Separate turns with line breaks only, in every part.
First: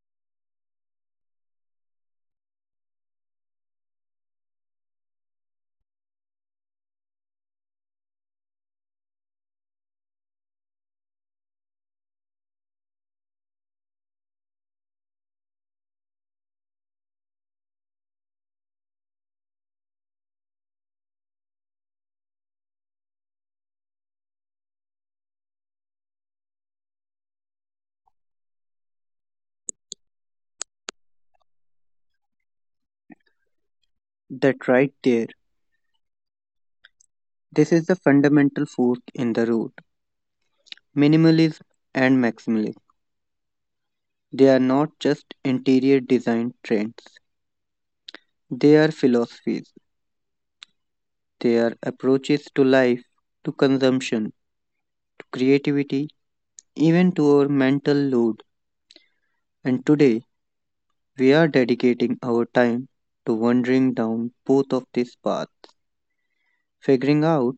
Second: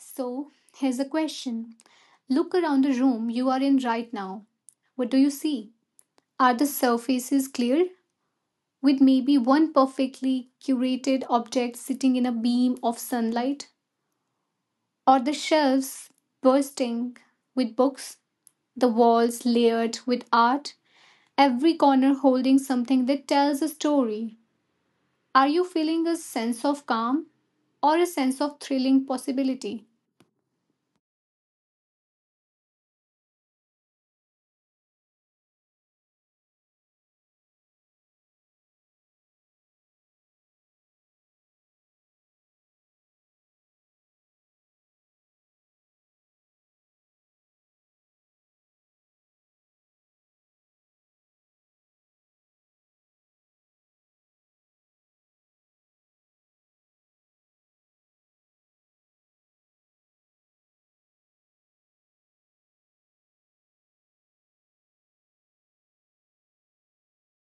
so here's a question. Look around the room you are in right now. What do you see? Are the surfaces clear, with maybe one perfectly curated object sitting in a beam of sunlight? Or the shelves bursting with books, the walls layered with art, every corner holding something that tells a story? Are you feeling a sense of calm or a sense of thrilling possibility?
That right there. This is the fundamental fork in the road. Minimalism and maximalism. They are not just interior design trends, they are philosophies. They are approaches to life, to consumption, to creativity, even to our mental load. And today, we are dedicating our time to wandering down both of these paths, figuring out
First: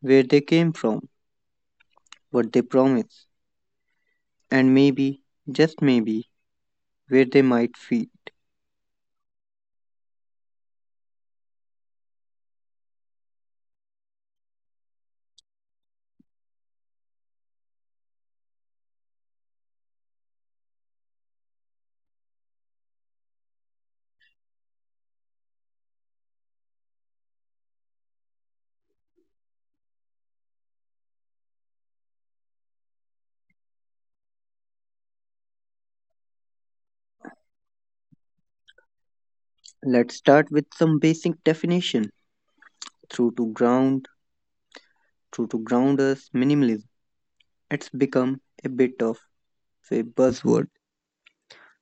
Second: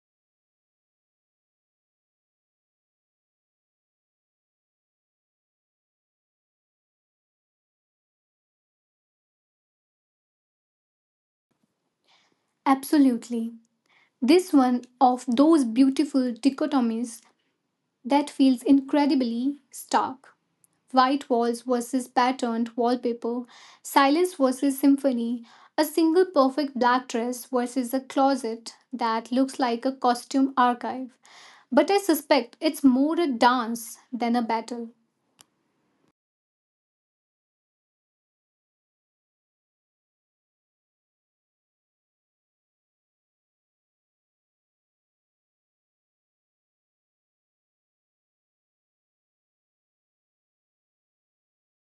where they came from, what they promise, and maybe, just maybe, where they might feed.
Absolutely. This one of those beautiful dichotomies that feels incredibly stark. White walls versus patterned wallpaper, silence versus symphony, a single perfect black dress versus a closet that looks like a costume archive. But I suspect it's more a dance than a battle.
Let's start with some basic definition. Through to ground, through to grounders, Minimalism. It's become a bit of a buzzword.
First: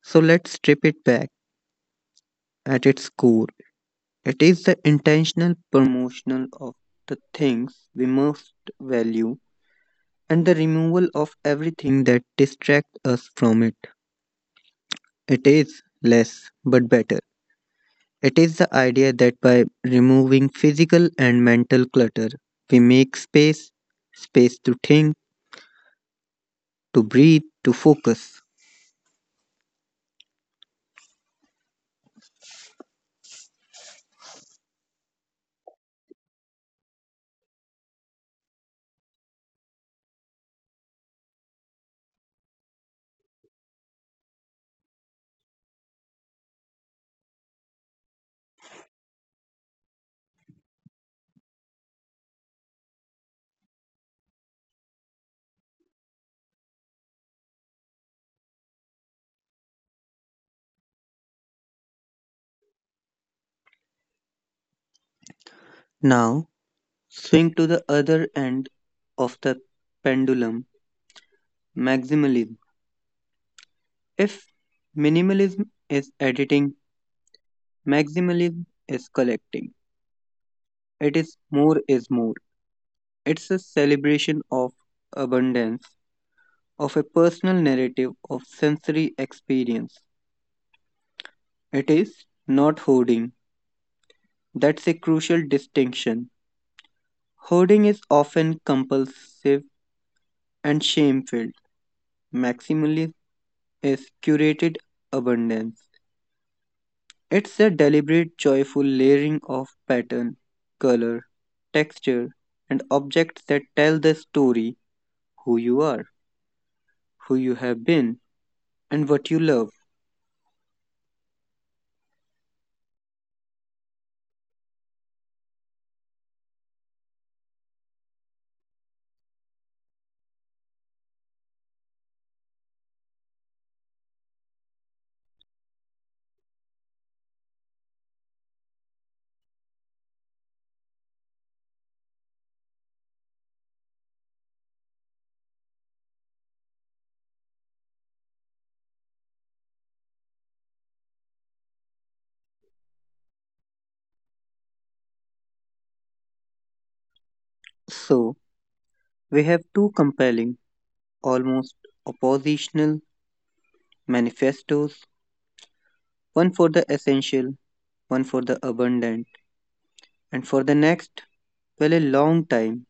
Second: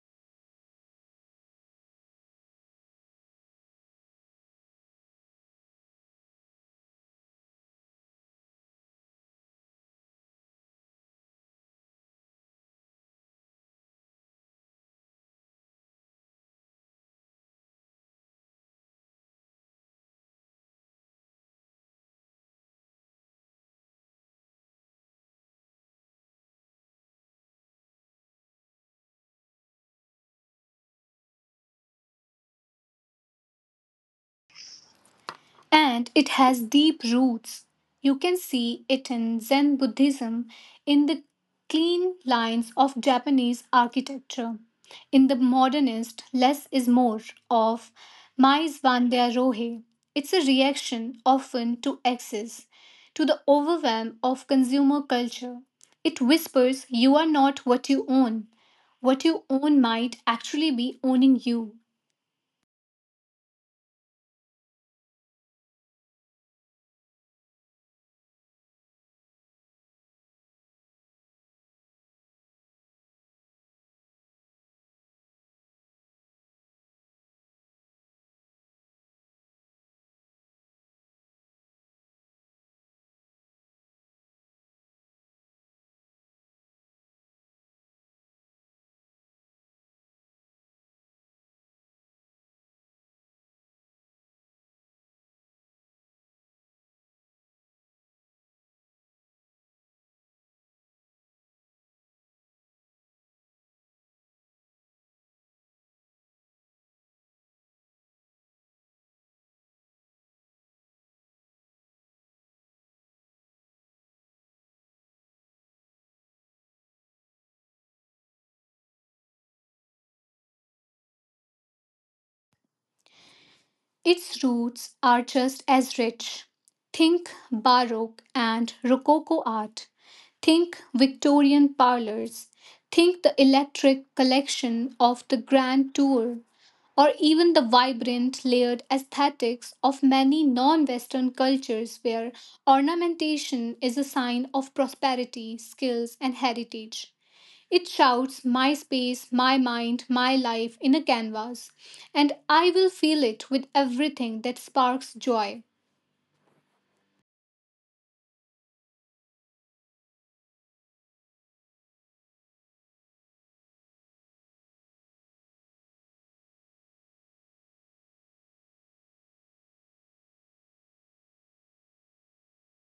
So let's strip it back at its core. It is the intentional promotional of the things we most value and the removal of everything that distracts us from it. It is less but better. It is the idea that by removing physical and mental clutter, we make space, space to think to breathe, to focus.
And it has deep roots. You can see it in Zen Buddhism, in the clean lines of Japanese architecture, in the modernist less is more of Mies van der Rohe. It's a reaction often to excess, to the overwhelm of consumer culture. It whispers, you are not what you own. What you own might actually be owning you.
Now, swing to the other end of the pendulum maximalism. If minimalism is editing, maximalism is collecting. It is more is more. It's a celebration of abundance, of a personal narrative of sensory experience. It is not hoarding. That's a crucial distinction. Hoarding is often compulsive and shame filled. Maximalism is curated abundance. It's a deliberate, joyful layering of pattern, color, texture, and objects that tell the story who you are, who you have been, and what you love.
Its roots are just as rich. Think Baroque and Rococo art. Think Victorian parlors. Think the electric collection of the Grand Tour, or even the vibrant layered aesthetics of many non Western cultures where ornamentation is a sign of prosperity, skills, and heritage. It shouts, my space, my mind, my life in a canvas, and I will fill it with everything that sparks joy.
So, we have two compelling, almost oppositional manifestos one for the essential, one for the abundant, and for the next, well, a long time,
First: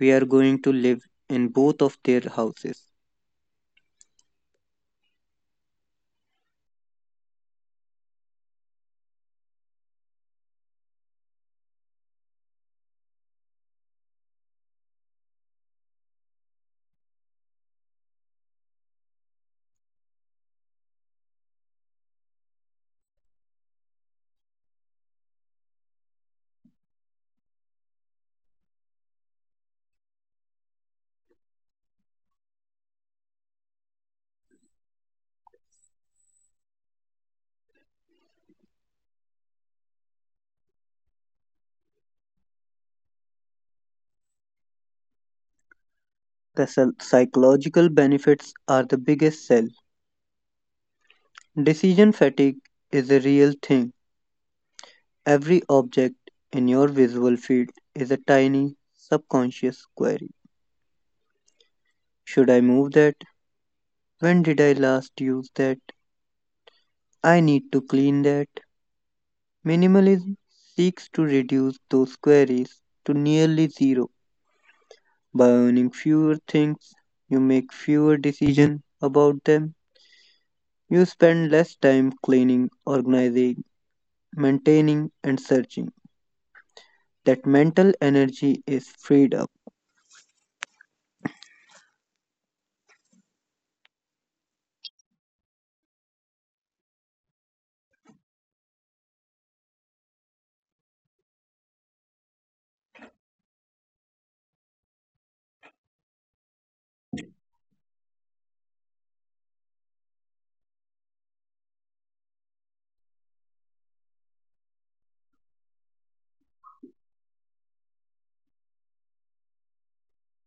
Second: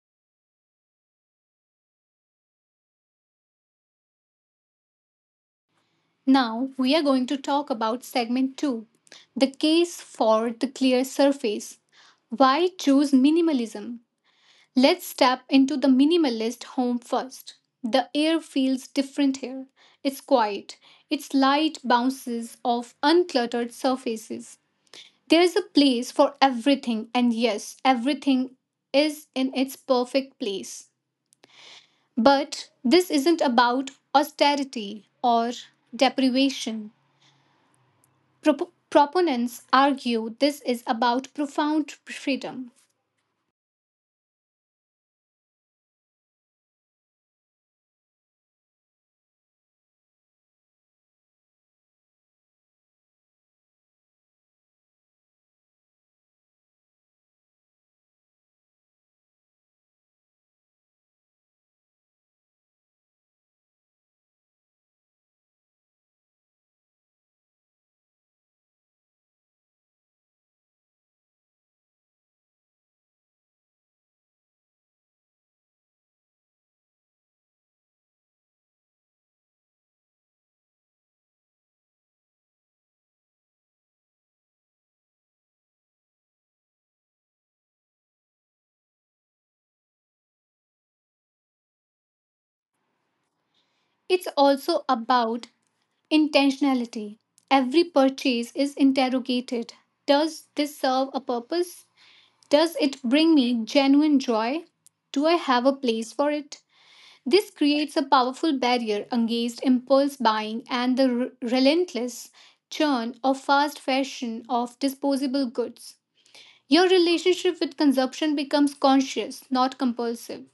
we are going to live in both of their houses.
Now we are going to talk about segment 2: the case for the clear surface. Why choose minimalism? Let's step into the minimalist home first. The air feels different here. It's quiet. Its light bounces off uncluttered surfaces. There is a place for everything, and yes, everything is in its perfect place. But this isn't about austerity or deprivation. Proponents argue this is about profound freedom.
The psychological benefits are the biggest sell. Decision fatigue is a real thing. Every object in your visual field is a tiny subconscious query. Should I move that? When did I last use that? I need to clean that. Minimalism seeks to reduce those queries to nearly zero. By owning fewer things, you make fewer decisions about them. You spend less time cleaning, organizing, maintaining, and searching. That mental energy is freed up.
It's also about intentionality. Every purchase is interrogated. Does this serve a purpose? Does it bring me genuine joy? Do I have a place for it? This creates a powerful barrier against impulse buying and the relentless churn of fast fashion of disposable goods. Your relationship with consumption becomes conscious, not compulsive.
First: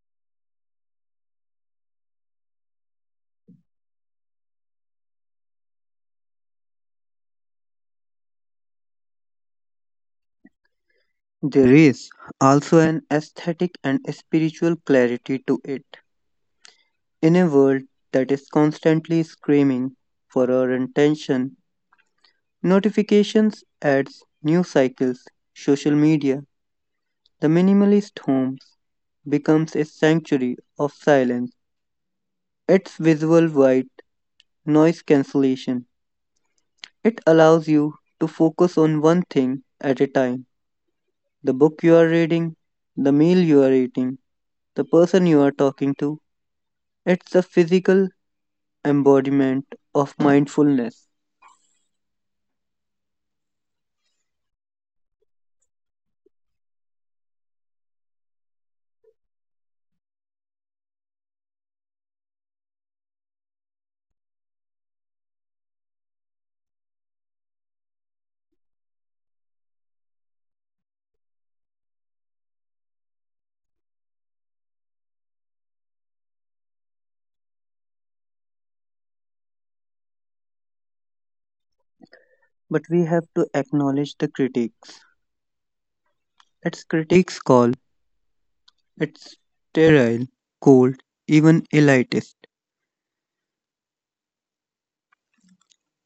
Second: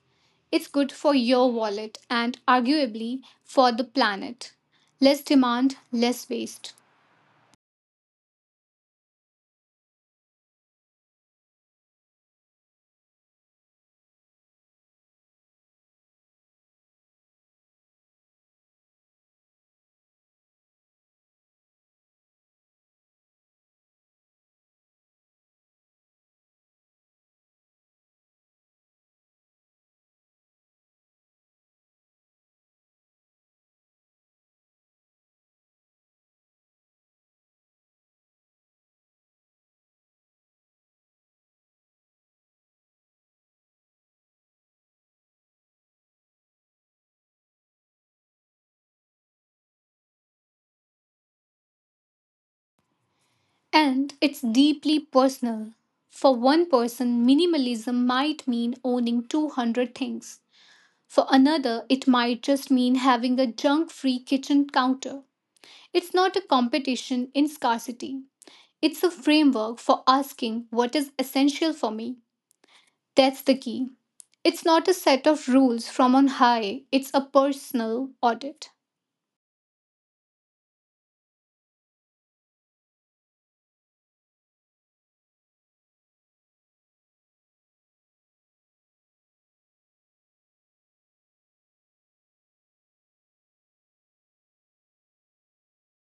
It's good for your wallet and arguably for the planet. Less demand, less waste.
There is also an aesthetic and spiritual clarity to it. In a world that is constantly screaming for our attention, notifications, ads, news cycles, social media, the minimalist homes becomes a sanctuary of silence. Its visual white noise cancellation. It allows you to focus on one thing at a time the book you are reading, the meal you are eating, the person you are talking to. It's the physical embodiment of mindfulness.
And it's deeply personal. For one person, minimalism might mean owning 200 things. For another, it might just mean having a junk free kitchen counter. It's not a competition in scarcity, it's a framework for asking what is essential for me. That's the key. It's not a set of rules from on high, it's a personal audit.
But we have to acknowledge the critics. It's critics call it sterile, cold, even elitist.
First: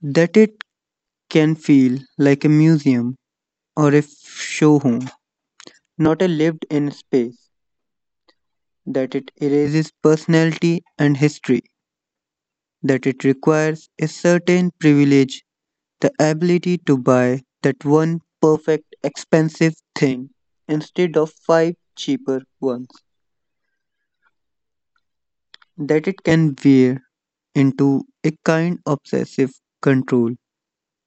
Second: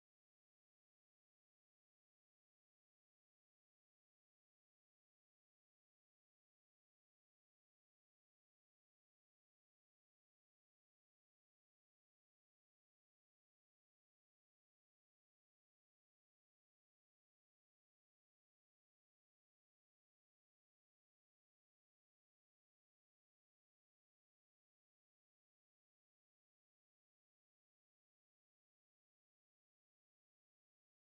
That it can feel like a museum or a show home, not a lived in space. That it erases personality and history. That it requires a certain privilege. The ability to buy that one perfect expensive thing instead of five cheaper ones. That it can veer into a kind obsessive control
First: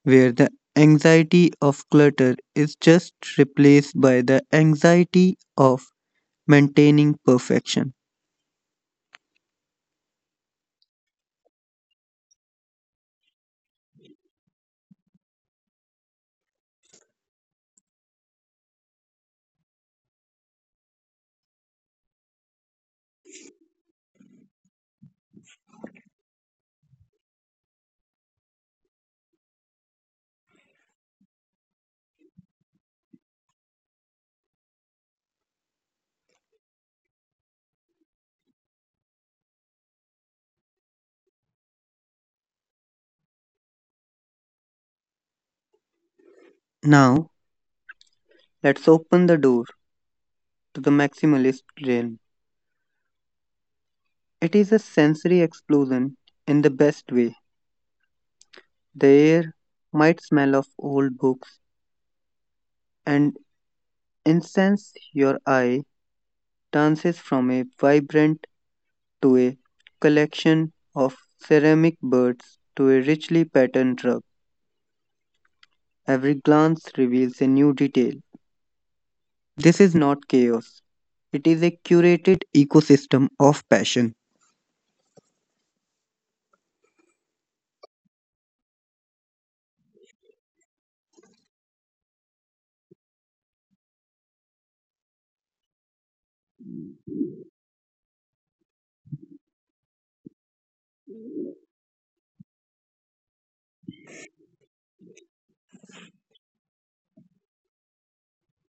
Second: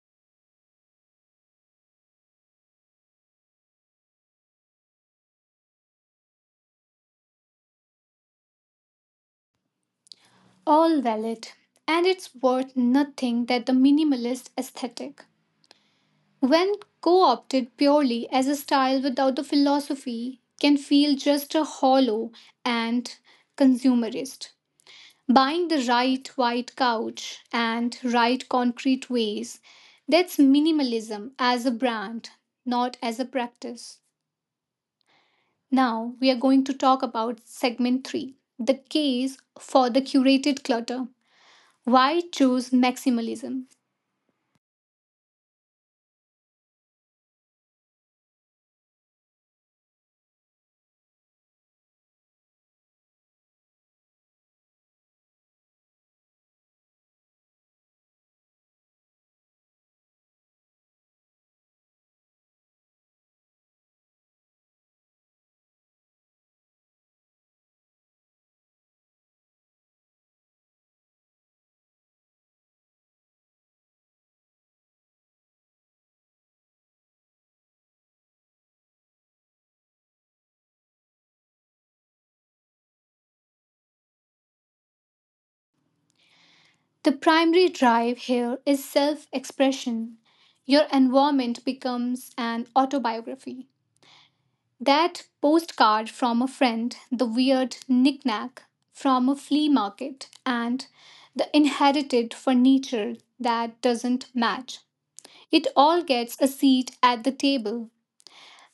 where the anxiety of clutter is just replaced by the anxiety of maintaining perfection.
All valid, and it's worth nothing that the minimalist aesthetic, when co opted purely as a style without the philosophy, can feel just a hollow and consumerist. Buying the right white couch and right concrete vase. That's minimalism as a brand, not as a practice. Now we are going to talk about segment 3: the case for the curated clutter. Why choose maximalism?
Now, let's open the door to the maximalist realm. It is a sensory explosion in the best way. The air might smell of old books and incense your eye dances from a vibrant to a collection of ceramic birds to a richly patterned rug. Every glance reveals a new detail. This is not chaos. It is a curated ecosystem of passion.
The primary drive here is self expression. Your environment becomes an autobiography. That postcard from a friend, the weird knickknack from a flea market, and the inherited furniture that doesn't match. It all gets a seat at the table.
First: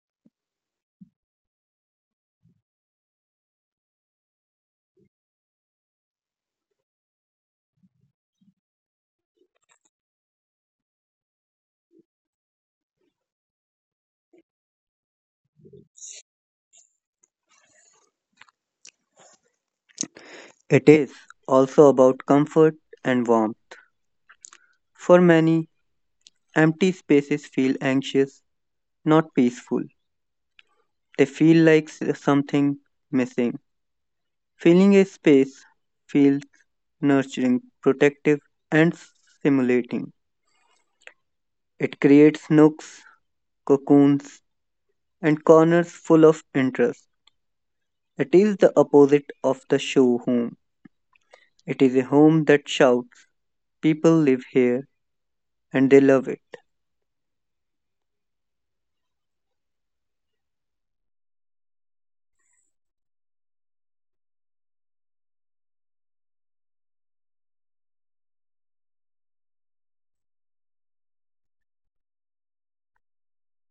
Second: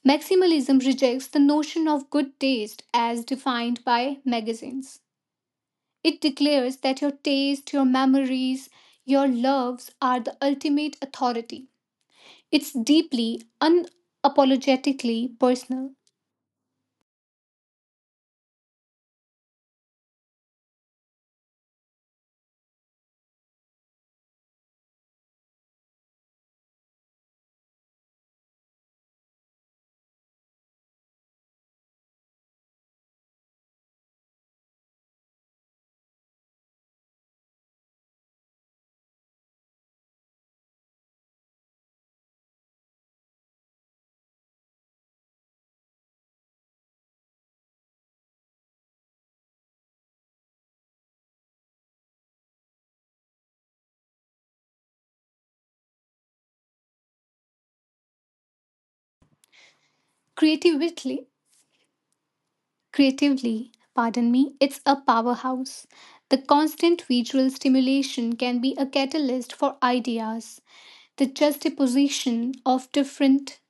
Maximalism rejects the notion of good taste as defined by magazines. It declares that your taste, your memories, your loves are the ultimate authority. It's deeply, unapologetically personal.
It is also about comfort and warmth. For many, empty spaces feel anxious, not peaceful. They feel like something missing. Filling a space feels nurturing, protective, and stimulating. It creates nooks, cocoons, and corners full of interest. It is the opposite of the show home. It is a home that shouts, people live here and they love it.
Creativity Creatively, pardon me, it's a powerhouse. The constant visual stimulation can be a catalyst for ideas. The juxtaposition of different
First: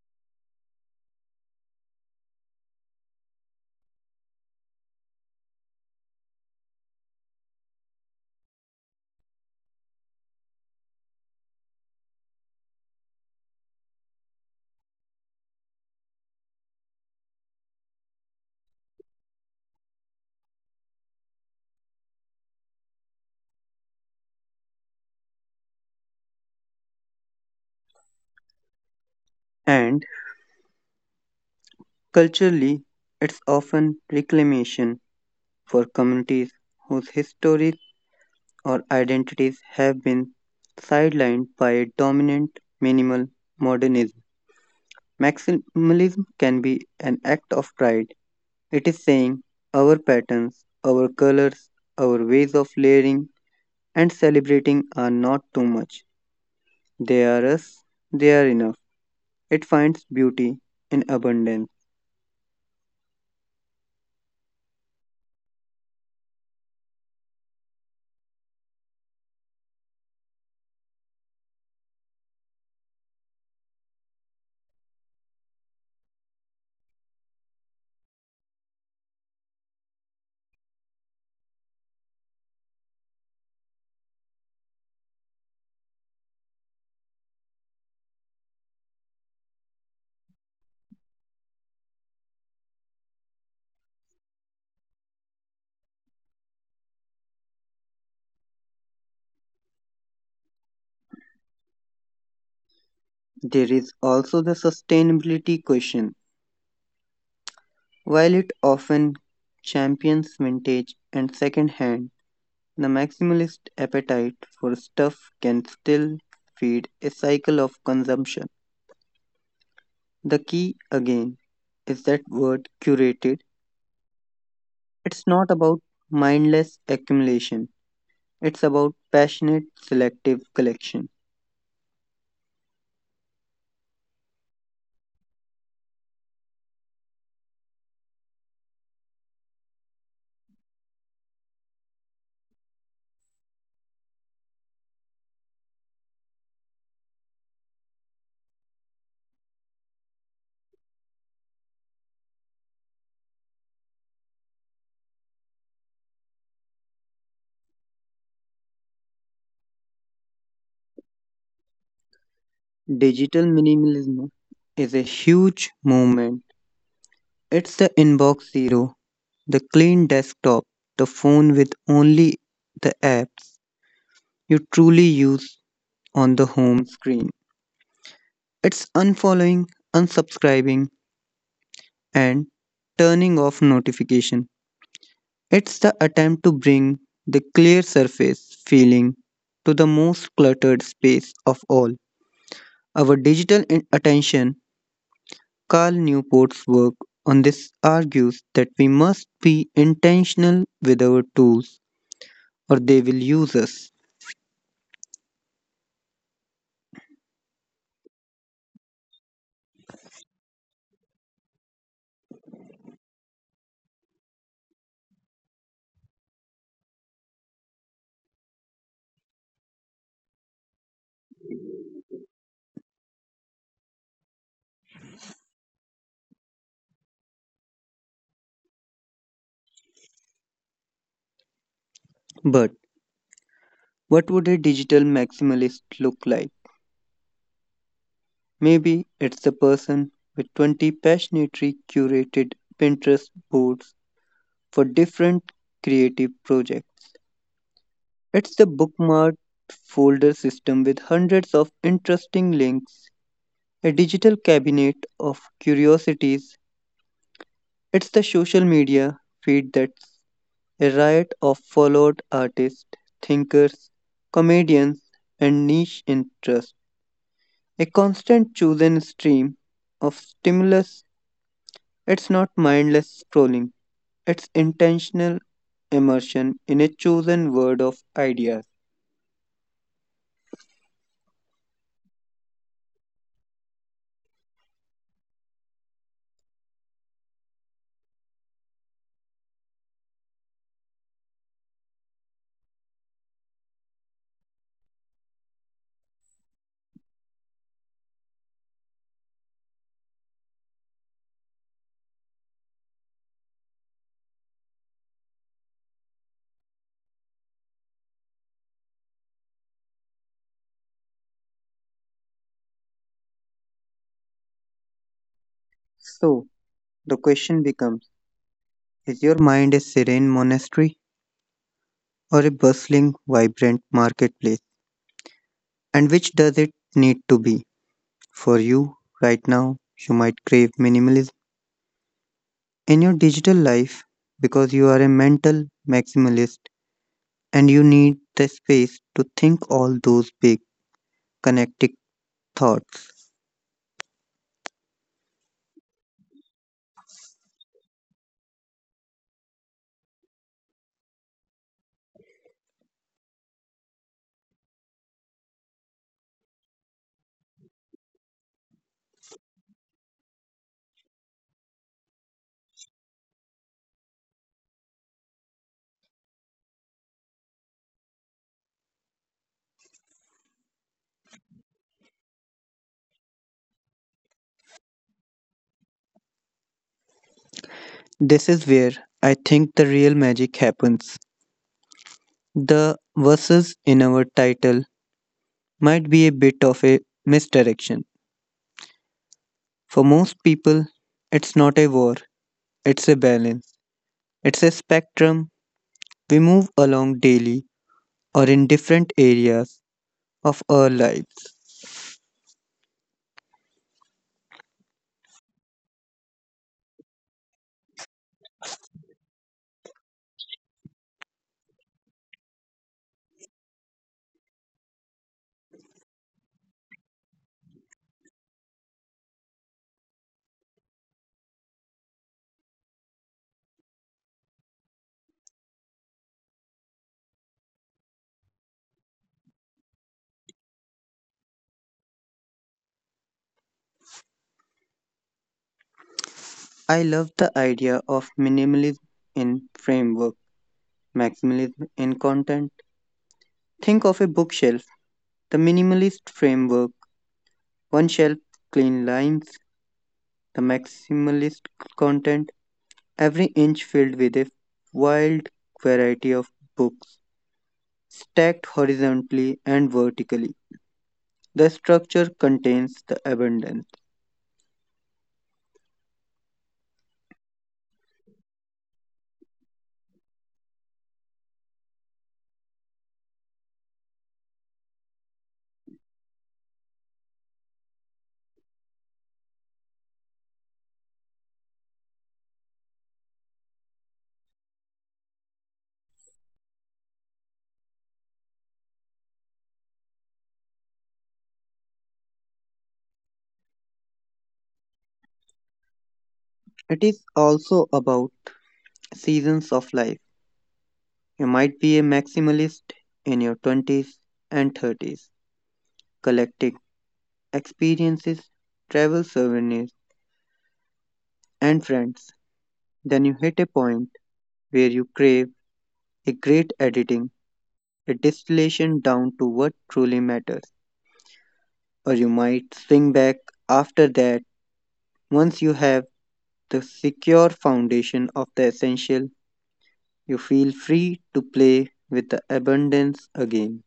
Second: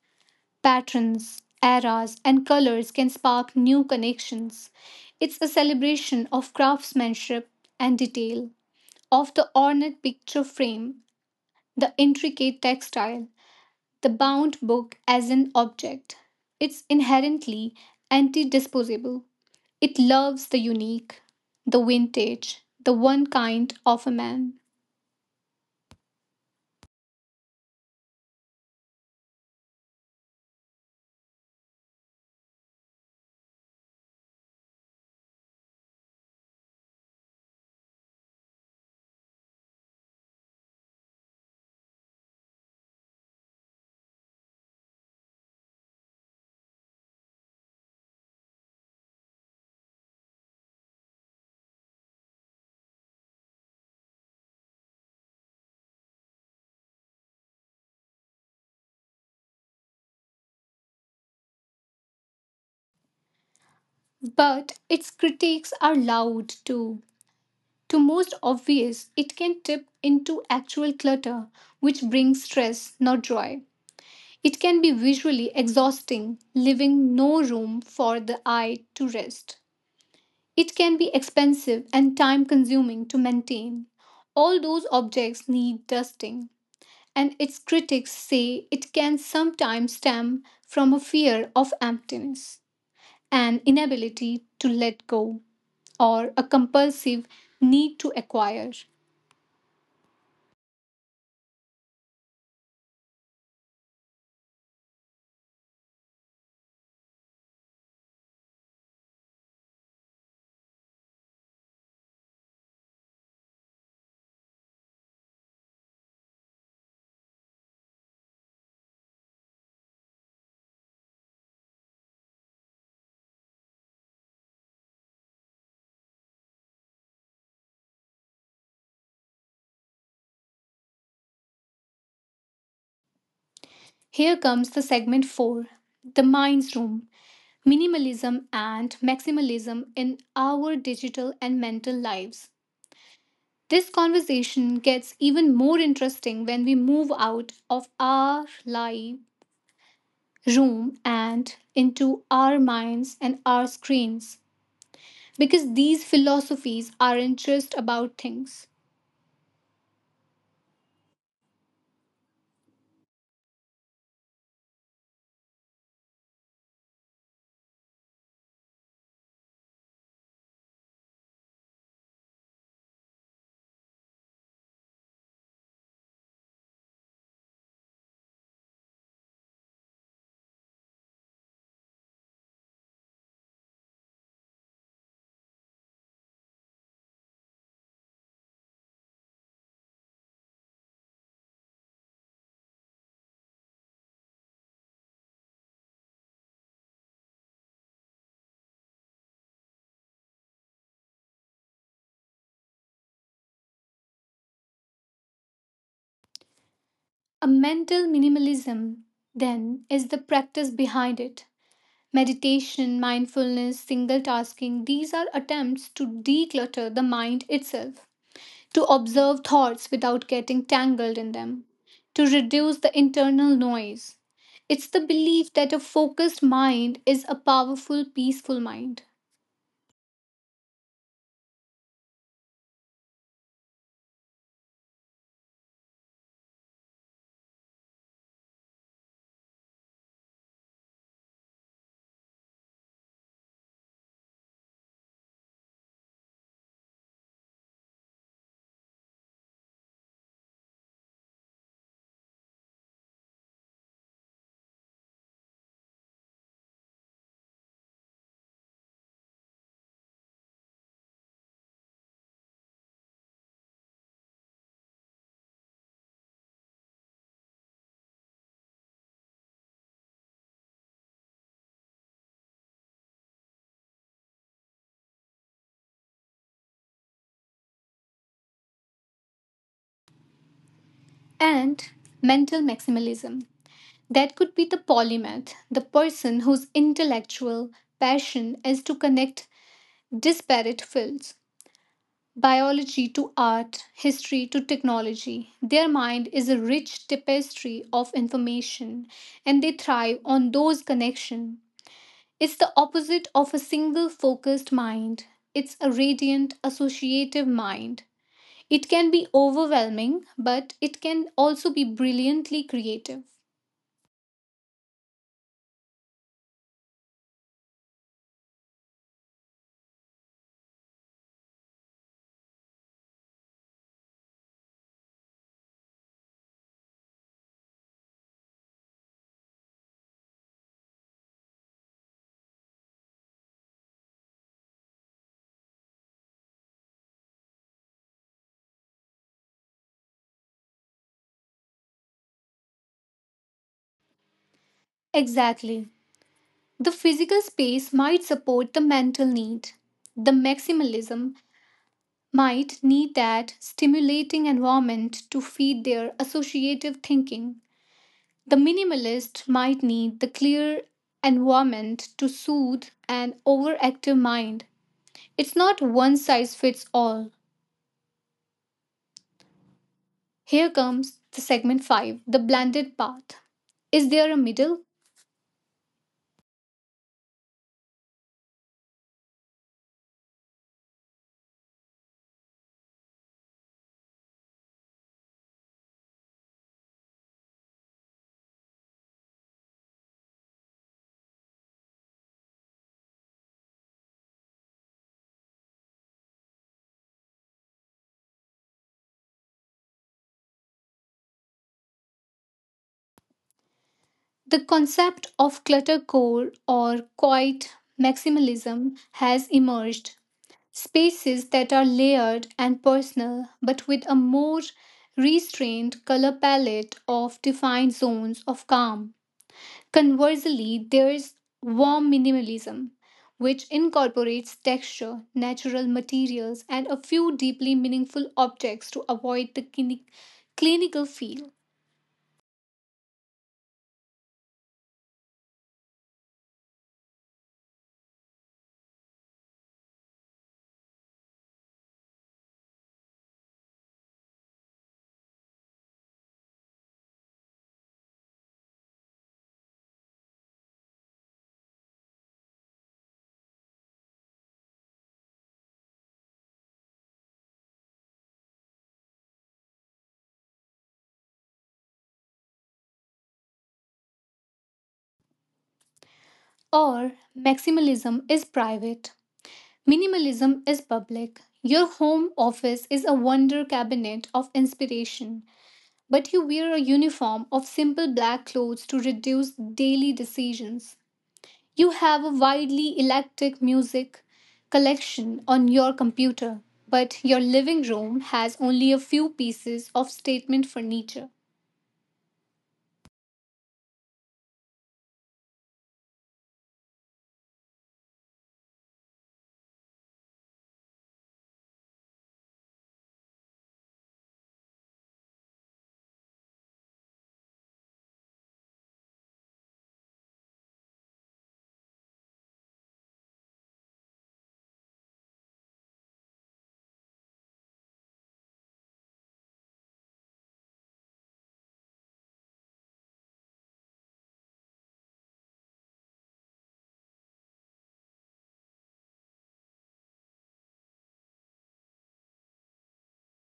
patterns, eras, and colors can spark new connections. It's a celebration of craftsmanship and detail, of the ornate picture frame, the intricate textile, the bound book as an object. It's inherently anti disposable. It loves the unique, the vintage, the one kind of a man.
And culturally, it's often reclamation for communities whose histories or identities have been sidelined by a dominant minimal modernism. Maximalism can be an act of pride. It is saying our patterns, our colors, our ways of layering and celebrating are not too much. They are us, they are enough. It finds beauty in abundance.
But its critiques are loud too. To most obvious, it can tip into actual clutter, which brings stress, not joy. It can be visually exhausting, leaving no room for the eye to rest. It can be expensive and time consuming to maintain. All those objects need dusting, and its critics say it can sometimes stem from a fear of emptiness, an inability to let go, or a compulsive need to acquire.
There is also the sustainability question. While it often champions vintage and second hand, the maximalist appetite for stuff can still feed a cycle of consumption. The key again is that word curated. It's not about mindless accumulation, it's about passionate selective collection.
Here comes the segment 4: the Mind's Room, Minimalism and Maximalism in Our Digital and Mental Lives. This conversation gets even more interesting when we move out of our live room and into our minds and our screens. Because these philosophies aren't just about things.
Digital minimalism is a huge movement. It's the inbox zero, the clean desktop, the phone with only the apps you truly use on the home screen. It's unfollowing, unsubscribing, and turning off notifications. It's the attempt to bring the clear surface feeling to the most cluttered space of all. Our digital attention, Carl Newport's work on this argues that we must be intentional with our tools or they will use us.
A mental minimalism, then, is the practice behind it. Meditation, mindfulness, single tasking, these are attempts to declutter the mind itself, to observe thoughts without getting tangled in them, to reduce the internal noise. It's the belief that a focused mind is a powerful, peaceful mind.
But what would a digital maximalist look like? Maybe it's the person with 20 passionately curated Pinterest boards for different creative projects. It's the bookmarked folder system with hundreds of interesting links, a digital cabinet of curiosities. It's the social media feed that's a riot of followed artists, thinkers, comedians, and niche interests. A constant chosen stream of stimulus. It's not mindless scrolling, it's intentional immersion in a chosen world of ideas.
And mental maximalism. That could be the polymath, the person whose intellectual passion is to connect disparate fields, biology to art, history to technology. Their mind is a rich tapestry of information and they thrive on those connections. It's the opposite of a single focused mind. It's a radiant, associative mind. It can be overwhelming, but it can also be brilliantly creative.
So, the question becomes, is your mind a serene monastery or a bustling, vibrant marketplace? And which does it need to be? For you, right now, you might crave minimalism in your digital life because you are a mental maximalist and you need the space to think all those big, connected thoughts.
Exactly. The physical space might support the mental need. The maximalism might need that stimulating environment to feed their associative thinking. The minimalist might need the clear environment to soothe an overactive mind. It's not one size fits all. Here comes the segment 5: the blended path. Is there a middle?
This is where I think the real magic happens. The verses in our title might be a bit of a misdirection. For most people, it's not a war, it's a balance, it's a spectrum we move along daily or in different areas of our lives.
The concept of clutter core or quiet maximalism has emerged. Spaces that are layered and personal but with a more restrained color palette of defined zones of calm. Conversely, there's warm minimalism, which incorporates texture, natural materials, and a few deeply meaningful objects to avoid the clinical feel.
I love the idea of minimalism in framework, maximalism in content. Think of a bookshelf, the minimalist framework, one shelf, clean lines, the maximalist content, every inch filled with a wild variety of books, stacked horizontally and vertically. The structure contains the abundance.
Or maximalism is private, minimalism is public. Your home office is a wonder cabinet of inspiration, but you wear a uniform of simple black clothes to reduce daily decisions. You have a widely eclectic music collection on your computer, but your living room has only a few pieces of statement furniture.
It is also about seasons of life. You might be a maximalist in your 20s and 30s, collecting experiences, travel souvenirs, and friends. Then you hit a point where you crave a great editing, a distillation down to what truly matters. Or you might swing back after that once you have the secure foundation of the essential. You feel free to play with the abundance again.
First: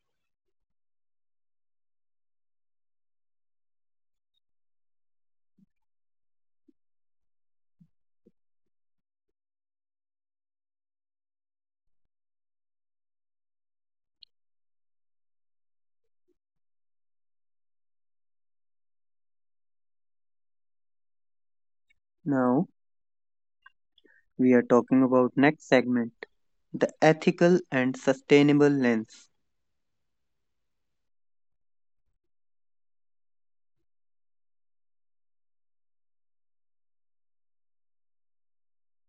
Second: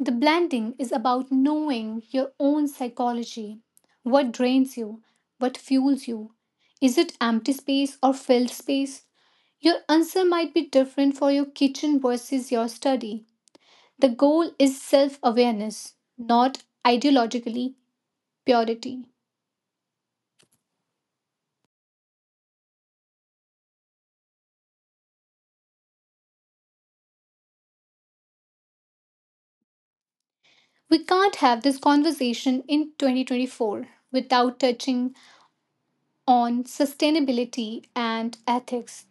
The blending is about knowing your own psychology. What drains you? What fuels you? Is it empty space or filled space? Your answer might be different for your kitchen versus your study. The goal is self awareness, not ideologically purity.
Now, we are talking about next segment, the ethical and sustainable lens.
We can't have this conversation in 2024 without touching on sustainability and ethics.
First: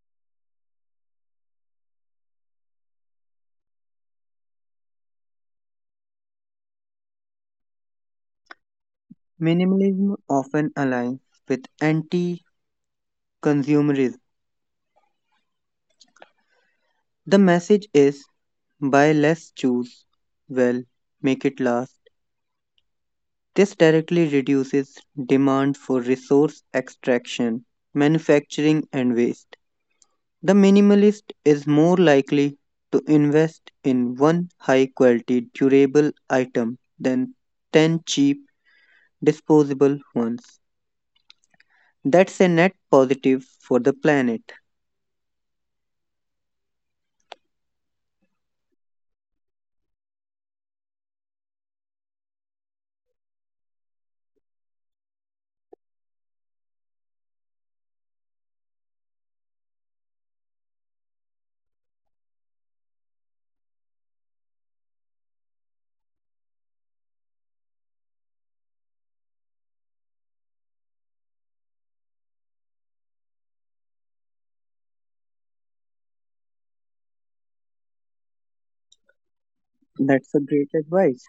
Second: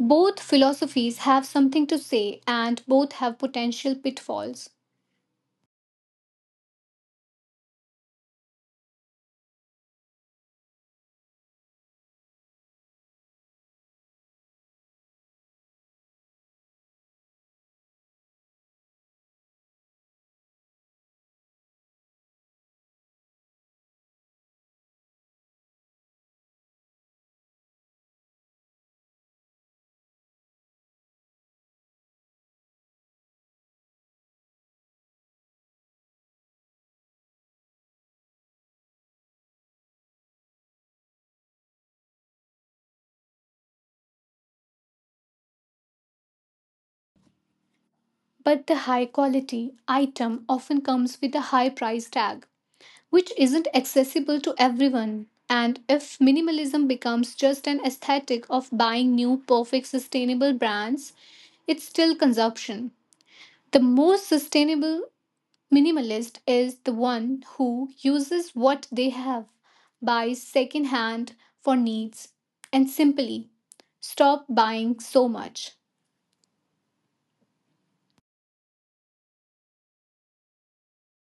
Both philosophies have something to say and both have potential pitfalls.
Minimalism often aligns with anti-consumerism. The message is buy less, choose well, make it last. This directly reduces demand for resource extraction, manufacturing and waste. The minimalist is more likely to invest in one high quality durable item than 10 cheap disposable ones. That's a net positive for the planet.
But the high quality item often comes with a high price tag, which isn't accessible to everyone. And if minimalism becomes just an aesthetic of buying new, perfect, sustainable brands, it's still consumption. The most sustainable minimalist is the one who uses what they have, buys secondhand for needs, and simply stop buying so much.
That's a great advice.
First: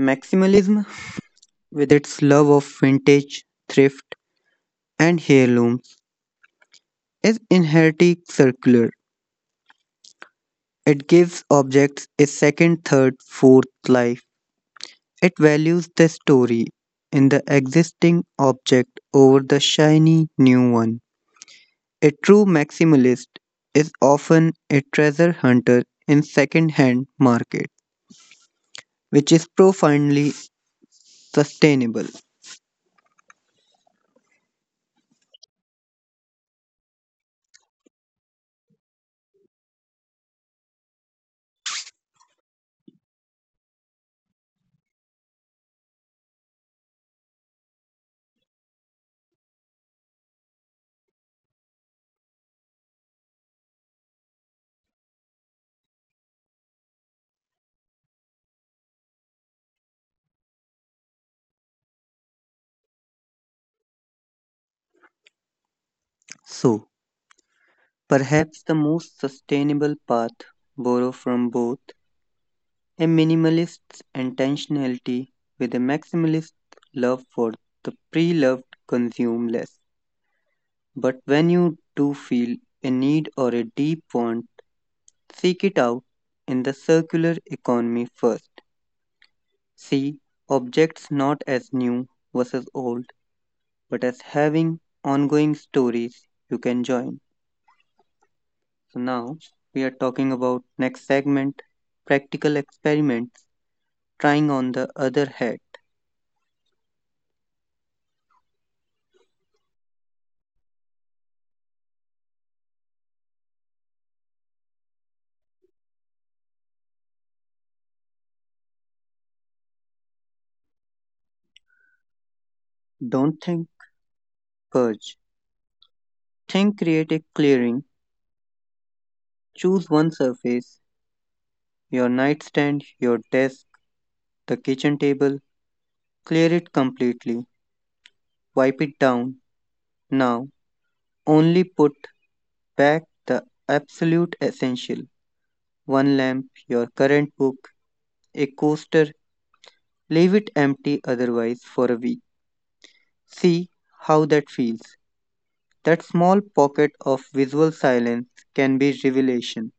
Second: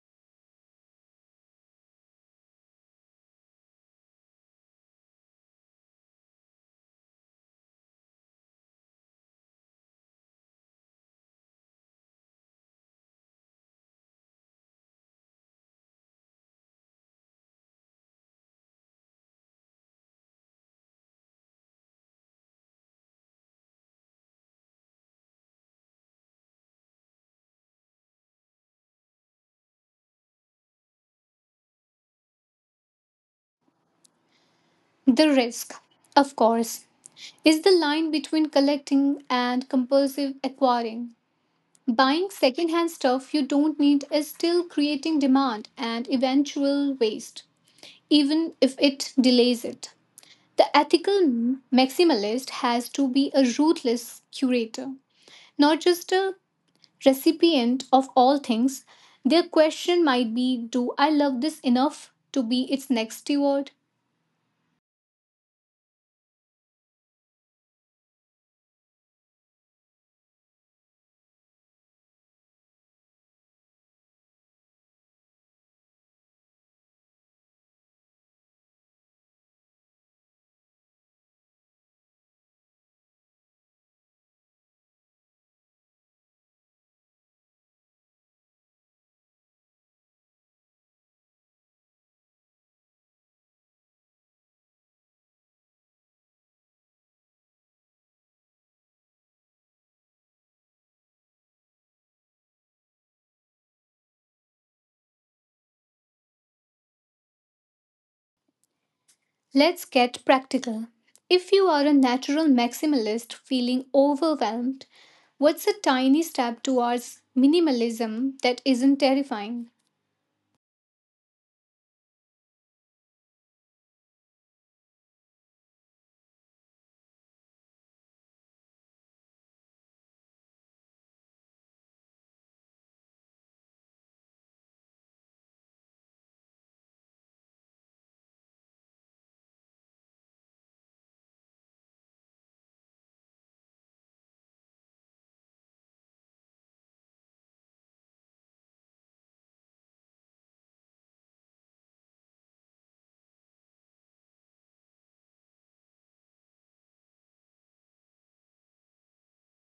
Maximalism, with its love of vintage, thrift, and heirlooms, is inherently circular. It gives objects a second, third, fourth life. It values the story in the existing object over the shiny new one. A true maximalist is often a treasure hunter in second-hand market, which is profoundly sustainable.
The risk, of course, is the line between collecting and compulsive acquiring. Buying secondhand stuff you don't need is still creating demand and eventual waste, even if it delays it. The ethical maximalist has to be a ruthless curator, not just a recipient of all things. Their question might be, do I love this enough to be its next steward?
So, perhaps the most sustainable path borrow from both a minimalist's intentionality with a maximalist love for the pre-loved consume less. But when you do feel a need or a deep want, seek it out in the circular economy first. See objects not as new versus old, but as having ongoing stories you can join. So now we are talking about next segment, practical experiments, trying on the other hat.
Let's get practical. If you are a natural maximalist feeling overwhelmed, what's a tiny step towards minimalism that isn't terrifying?
Don't think, purge. Think, create a clearing. Choose one surface, your nightstand, your desk, the kitchen table. Clear it completely. Wipe it down. Now only put back the absolute essential. One lamp, your current book, a coaster. Leave it empty otherwise for a week. See how that feels. That small pocket of visual silence can be revelation.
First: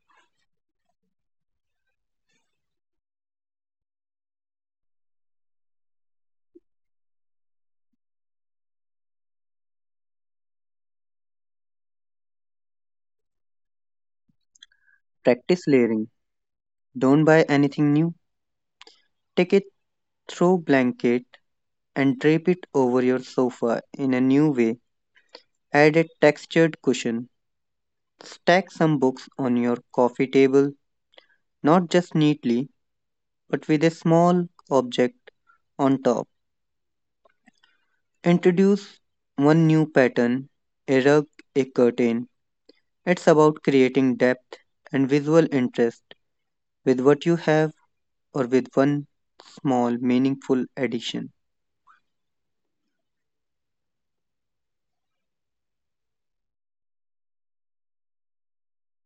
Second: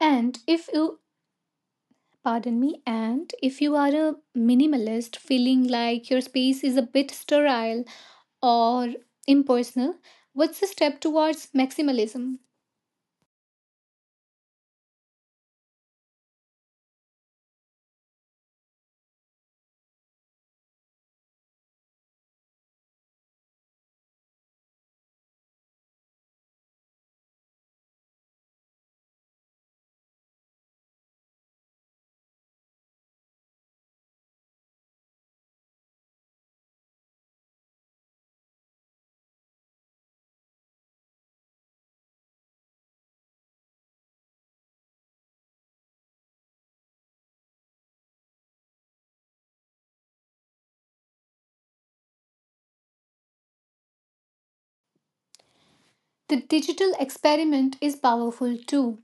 And if you and if you are a minimalist feeling like your space is a bit sterile or impersonal, what's a step towards maximalism?
Practice layering. Don't buy anything new. Take a throw blanket and drape it over your sofa in a new way. Add a textured cushion. Stack some books on your coffee table, not just neatly, but with a small object on top. Introduce one new pattern, a rug, a curtain. It's about creating depth and visual interest with what you have or with one small meaningful addition.
The digital experiment is powerful too.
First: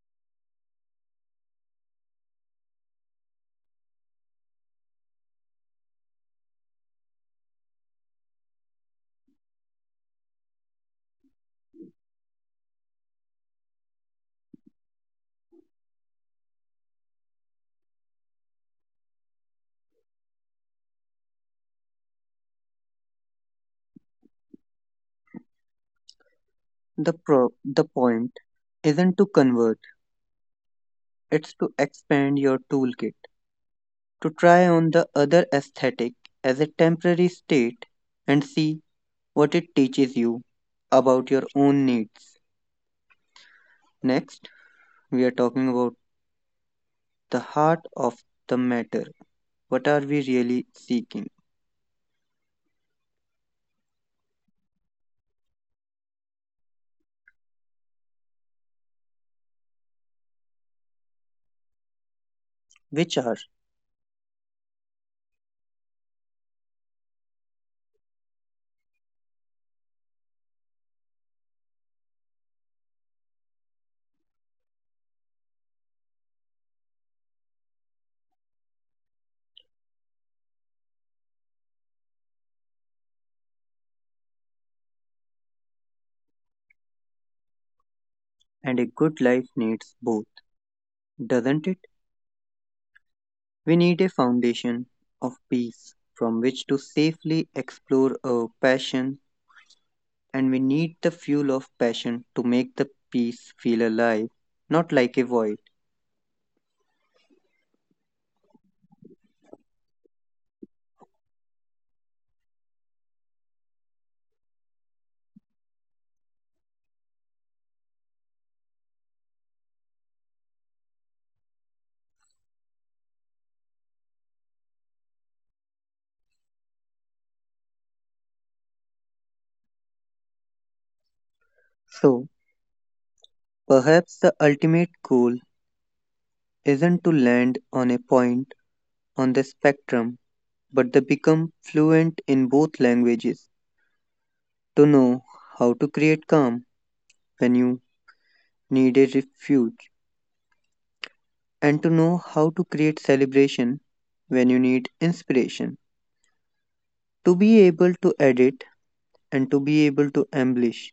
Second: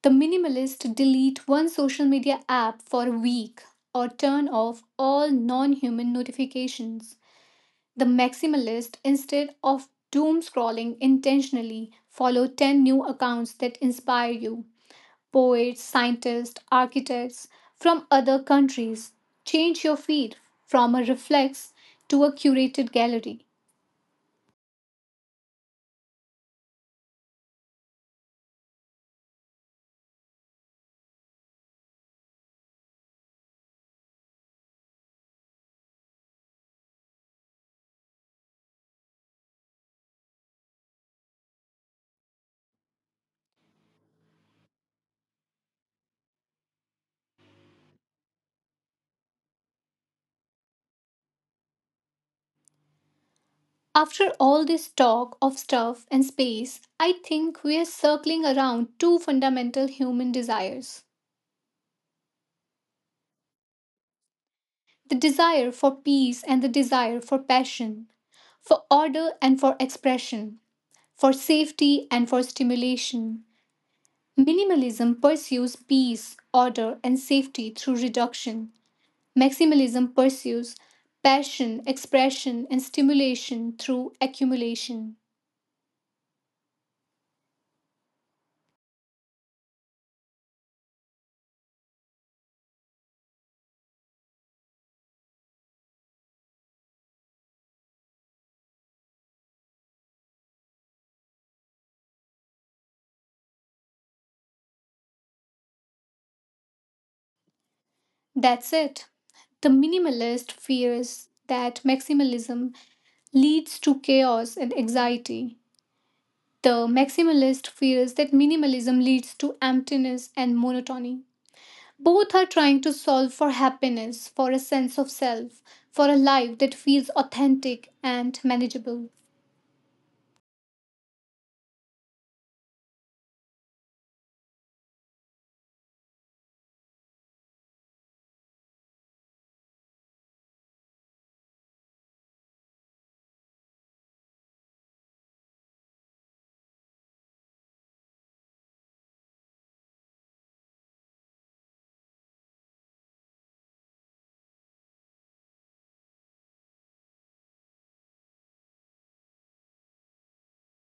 The minimalist delete one social media app for a week or turn off all non human notifications. The maximalist, instead of doom scrolling intentionally, follow 10 new accounts that inspire you, poets, scientists, architects from other countries. Change your feed from a reflex to a curated gallery.
The the point isn't to convert, it's to expand your toolkit, to try on the other aesthetic as a temporary state and see what it teaches you about your own needs. Next, we are talking about the heart of the matter. What are we really seeking?
After all this talk of stuff and space, I think we are circling around two fundamental human desires,
Which are
the desire for peace and the desire for passion, for order and for expression, for safety and for stimulation. Minimalism pursues peace, order, and safety through reduction. Maximalism pursues passion, expression, and stimulation through accumulation.
and a good life needs both, doesn't it? We need a foundation of peace from which to safely explore our passion, and we need the fuel of passion to make the peace feel alive, not like a void.
That's it. The minimalist fears that maximalism leads to chaos and anxiety. The maximalist fears that minimalism leads to emptiness and monotony. Both are trying to solve for happiness, for a sense of self, for a life that feels authentic and manageable.
So, perhaps the ultimate goal isn't to land on a point on the spectrum, but to become fluent in both languages, to know how to create calm when you need a refuge, and to know how to create celebration when you need inspiration. To be able to edit and to be able to embellish.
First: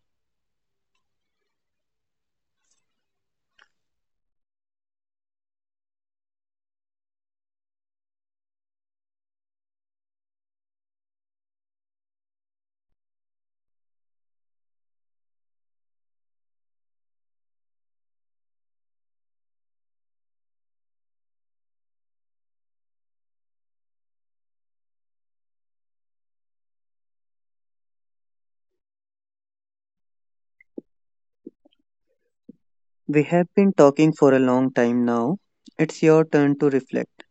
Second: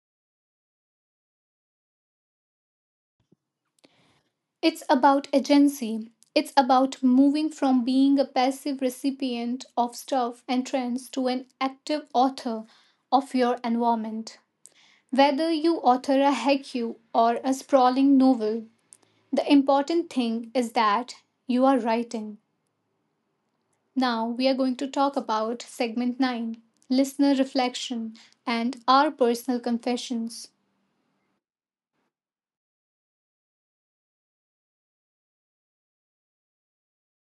It's about agency. It's about moving from being a passive recipient of stuff and trends to an active author of your environment. Whether you author a haiku or a sprawling novel, the important thing is that you are writing. Now we are going to talk about segment 9: listener reflection and our personal confessions.
We have been talking for a long time now. It's your turn to reflect.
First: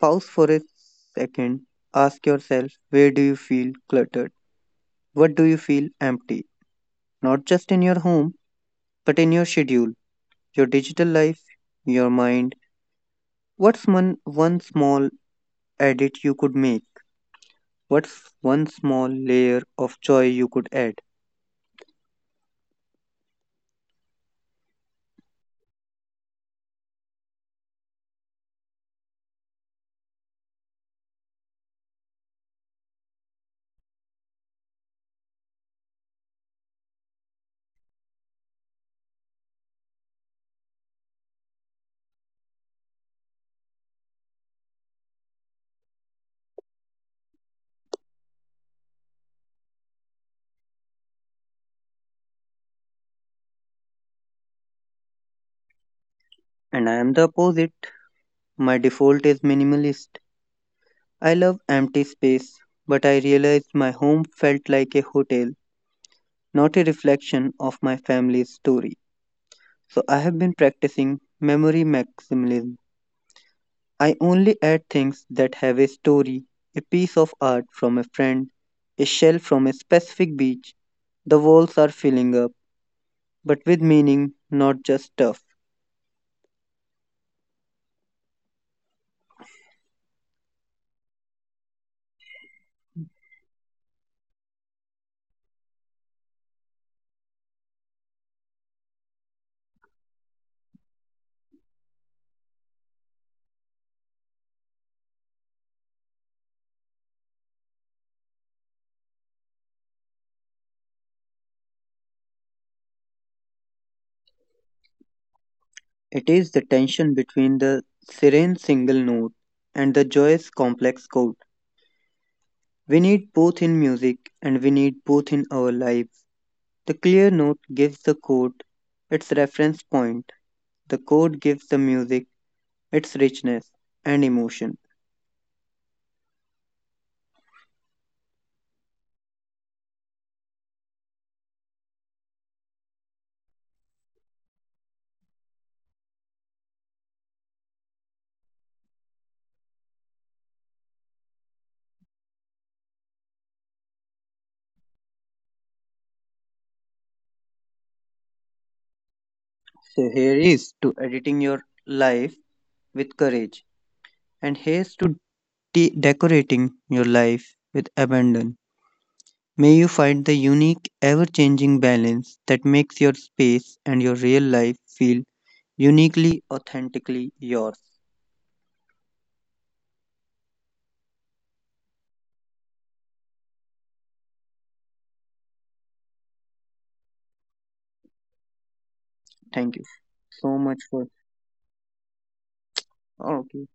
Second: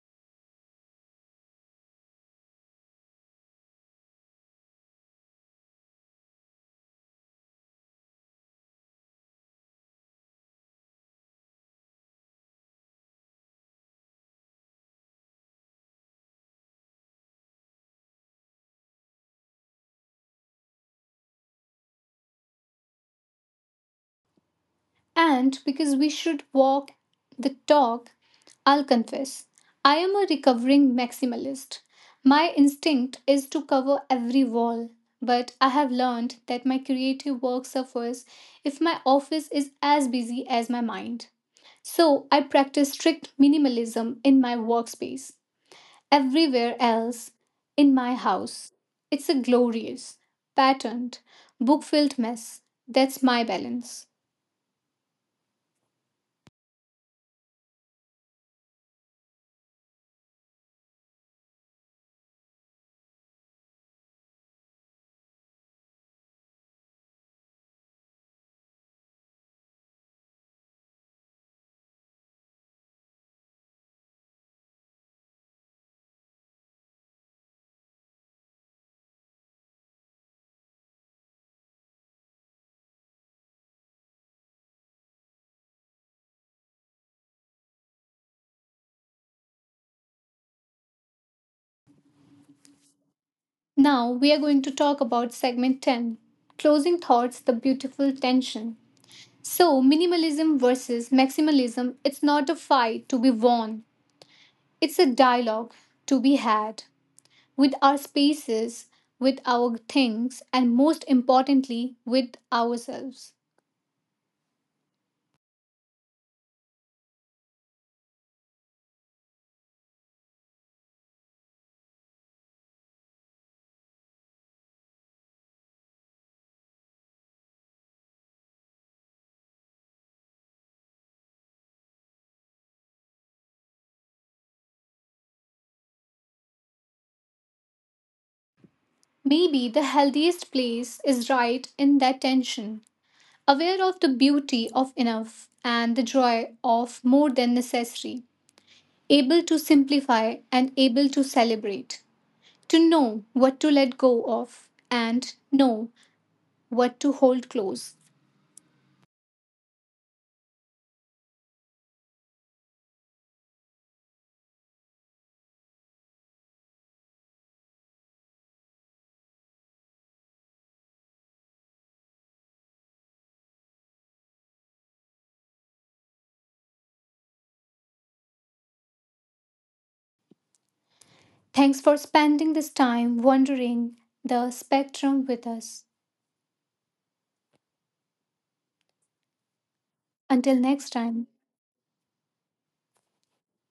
Pause for a second. Ask yourself, where do you feel cluttered? What do you feel empty? Not just in your home, but in your schedule, your digital life, your mind. What's one small edit you could make? What's one small layer of joy you could add?
And because we should walk the talk, I'll confess, I am a recovering maximalist. My instinct is to cover every wall, but I have learned that my creative work suffers if my office is as busy as my mind. So I practice strict minimalism in my workspace, everywhere else in my house. It's a glorious, patterned, book filled mess. That's my balance.
And I am the opposite. My default is minimalist. I love empty space, but I realized my home felt like a hotel, not a reflection of my family's story. So I have been practicing memory maximalism. I only add things that have a story, a piece of art from a friend, a shell from a specific beach. The walls are filling up, but with meaning, not just stuff.
Now we are going to talk about segment 10: Closing Thoughts, the Beautiful Tension. So, minimalism versus maximalism, it's not a fight to be won, it's a dialogue to be had with our spaces, with our things, and most importantly, with ourselves.
It is the tension between the serene single note and the joyous complex chord. We need both in music and we need both in our lives. The clear note gives the chord its reference point, the chord gives the music its richness and emotion.
Maybe the healthiest place is right in that tension, aware of the beauty of enough and the joy of more than necessary, able to simplify and able to celebrate, to know what to let go of and know what to hold close.
So, here is to editing your life with courage, and here's to decorating your life with abandon. May you find the unique, ever changing balance that makes your space and your real life feel uniquely, authentically yours.
Thanks for spending this time wandering the spectrum with us.
Thank you so
Until
much
next
for.
time.
Oh, okay.